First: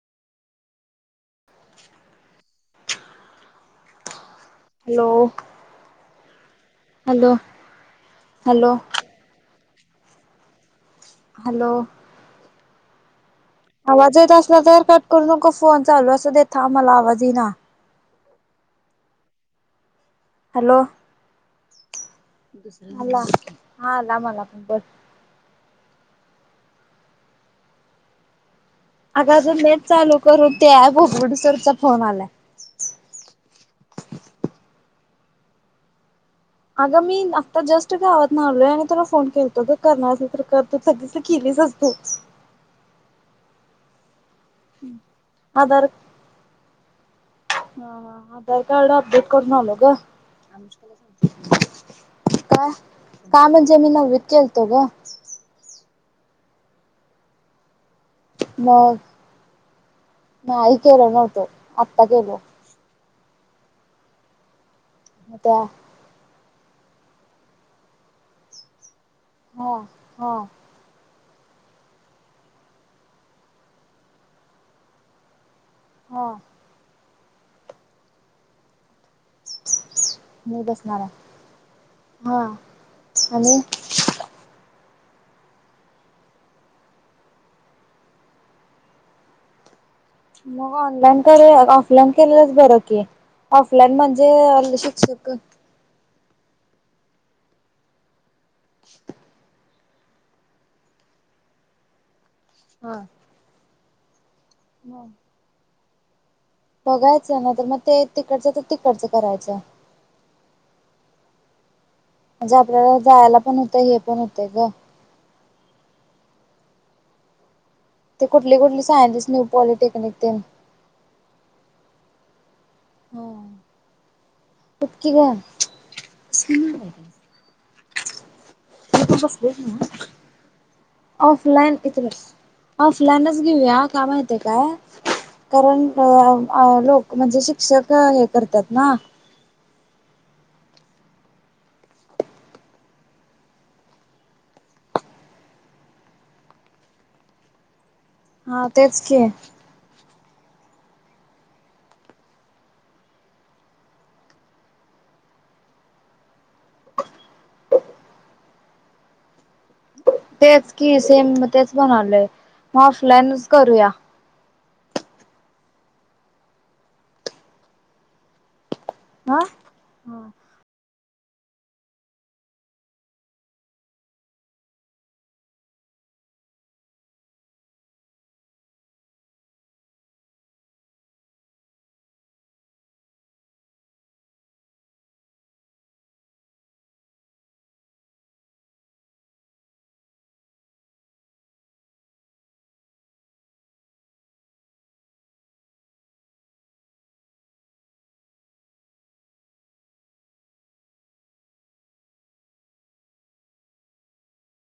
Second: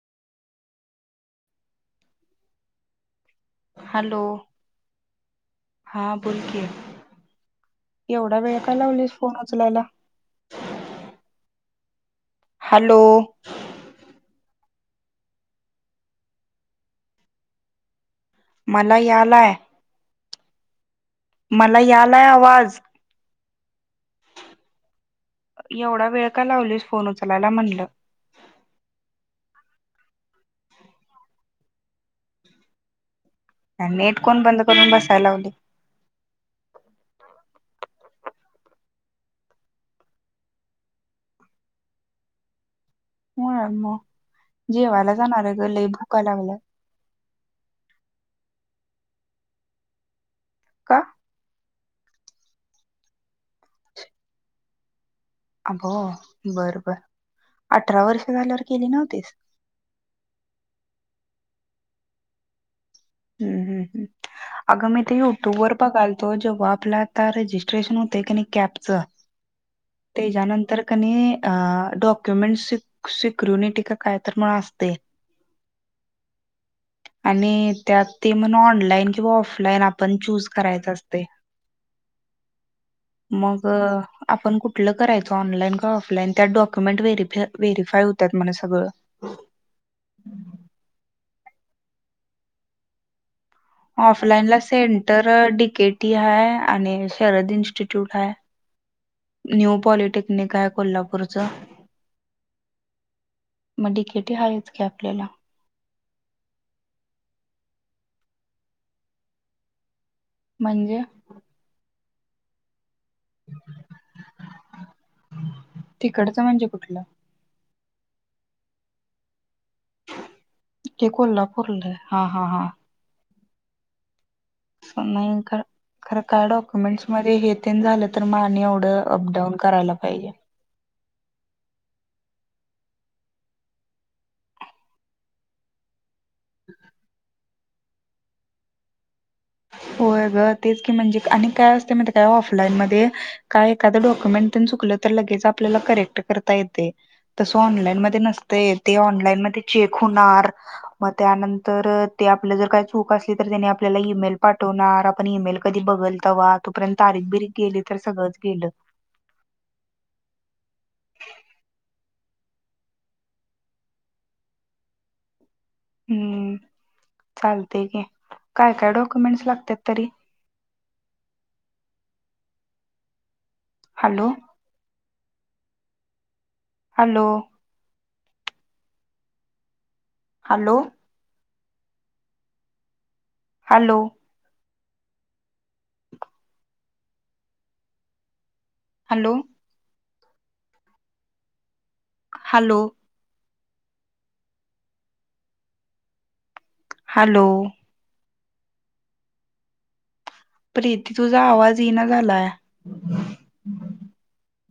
Hello hello हा बोलकी hello एवढा वेळ हॅलो काय लावलीस फोन उचलायला हॅलो हॅलो. आवाज येत असला तरं कट करू नको फोन चालू असूदे, थांब मला आवाज येईना. मला यालायं. हॅलो. मला यालायं आवाजं. आला हा आला मला पण बघं. एवढा वेळ का लावलीसं फोन उचलायलां म्हणलं. अगं अजून नेट चालू करून ते ॲप उघडोत्सोवर तुझा फोन आला. नेट कोण बंद करून बसायं लावलंय. अगं मी आता जस्ट गावातून आलोयं आणि तुला फोन केलतो गं करणारं असेलं तरं तोपर्यंत तु केलीस. [inaudible] नाय मगं. जेवायला जाणारं आहे गं. आधार लई भूका लागल्यातं. आधार कार्ड अपडेट करून आलो गं. का का? का म्हणजे मी नववीत केलतो गं. हो, बरं बरं. मग नाही केलं नव्हतं आत्ता केलं. हम्म ह्म्म अगं मी ते युट्यूब त्या वर बघालतो जेव - आपला आत्ता रजिस्ट्रेशन होते की नाही कॅपचं. हा हा त्यानंतर की नायं. आ डॉक्युमेंट्स सिक्सिक्युरिनिटी का कायं तरं मग असते. हां. आणि त्यात ते म्हणं ऑनलाइन- किंवा ऑफलाईन आपण चूज मी करायचं बसणार असतंय. आहे हा आणि मगं आपण कुठ. आपलं करायच ऑनलाइन किंवा ऑफलाइन त्यात डॉक्युमेंट व्हेरीफ्या व्हेरीफाय होतात म्हणं सगळं. [inaudible] मग ऑनलाईन केले ऑफलाईन केलेलंच बरं की. ऑफलाईन ऑफलाइन ला म्हणजे सेंटर शिक्षक डि के टी आहे. आणि शरद इन्स्टिट्यूट आहे. न्यू पॉलिटेक्निक आहे कोल्हापूरचं. हा. मगं डि के टी आहे की आपल्याला. बघायचं नाही तर मगं ते तिकडचं तरं तिकडचं करायचं. म्हणजे. म्हणजे आपल्याला जायला पण होतं हे पण होतं गं. इकडचं म्हणजे कुठलं. ते कुठली कुठली सायन्स न्यू पॉलिटेक्निक ते. हे कोल्हापूरला आहे हा हा हा. हो. नाही खरं काय डॉक्युमेंट्स मध्ये हे तेन झाले तरं मगं आ- एवढं पण अपडाऊन बसलेच ना करायलां पाहिजे. ऑफलाईन इथं बसं. ऑनलाइनच घेऊया का माहितेय कायं, कारण अ लोक म्हणजे शिक्षक हे करत्यात नां. होयं गं तेच की, म्हणजे आणि काय असते माहितेयं कायं ऑफलाईन मध्ये कायं एखाद डॉक्युमेंट. तेन चुकलं तरं लगेचं आपल्याला करेक्ट करता येते, तसं ऑनलाइन मध्ये ते हा नसते ते तेच की ऑनलाईन मध्ये चेक होणारं. मग त्यानंतर ते आपलं जर काही चूक असली तरं त्यांनी आपल्याला ईमेल पाठवणारं आपण ईमेल कधी बघलं तव्हा तोपर्यंत तारीख बिरीक गेली तर सगळंच गेलं. [inaudible] तेच की सेम तेच म्हणालय मग ऑफलाईनच करूया. हम्म चालतय की काय काय हा. डॉक्युमेंट्स लागतात तरी. Hello hello hello hello hello hello hello Preeti तुझा आवाज येइना झालाया.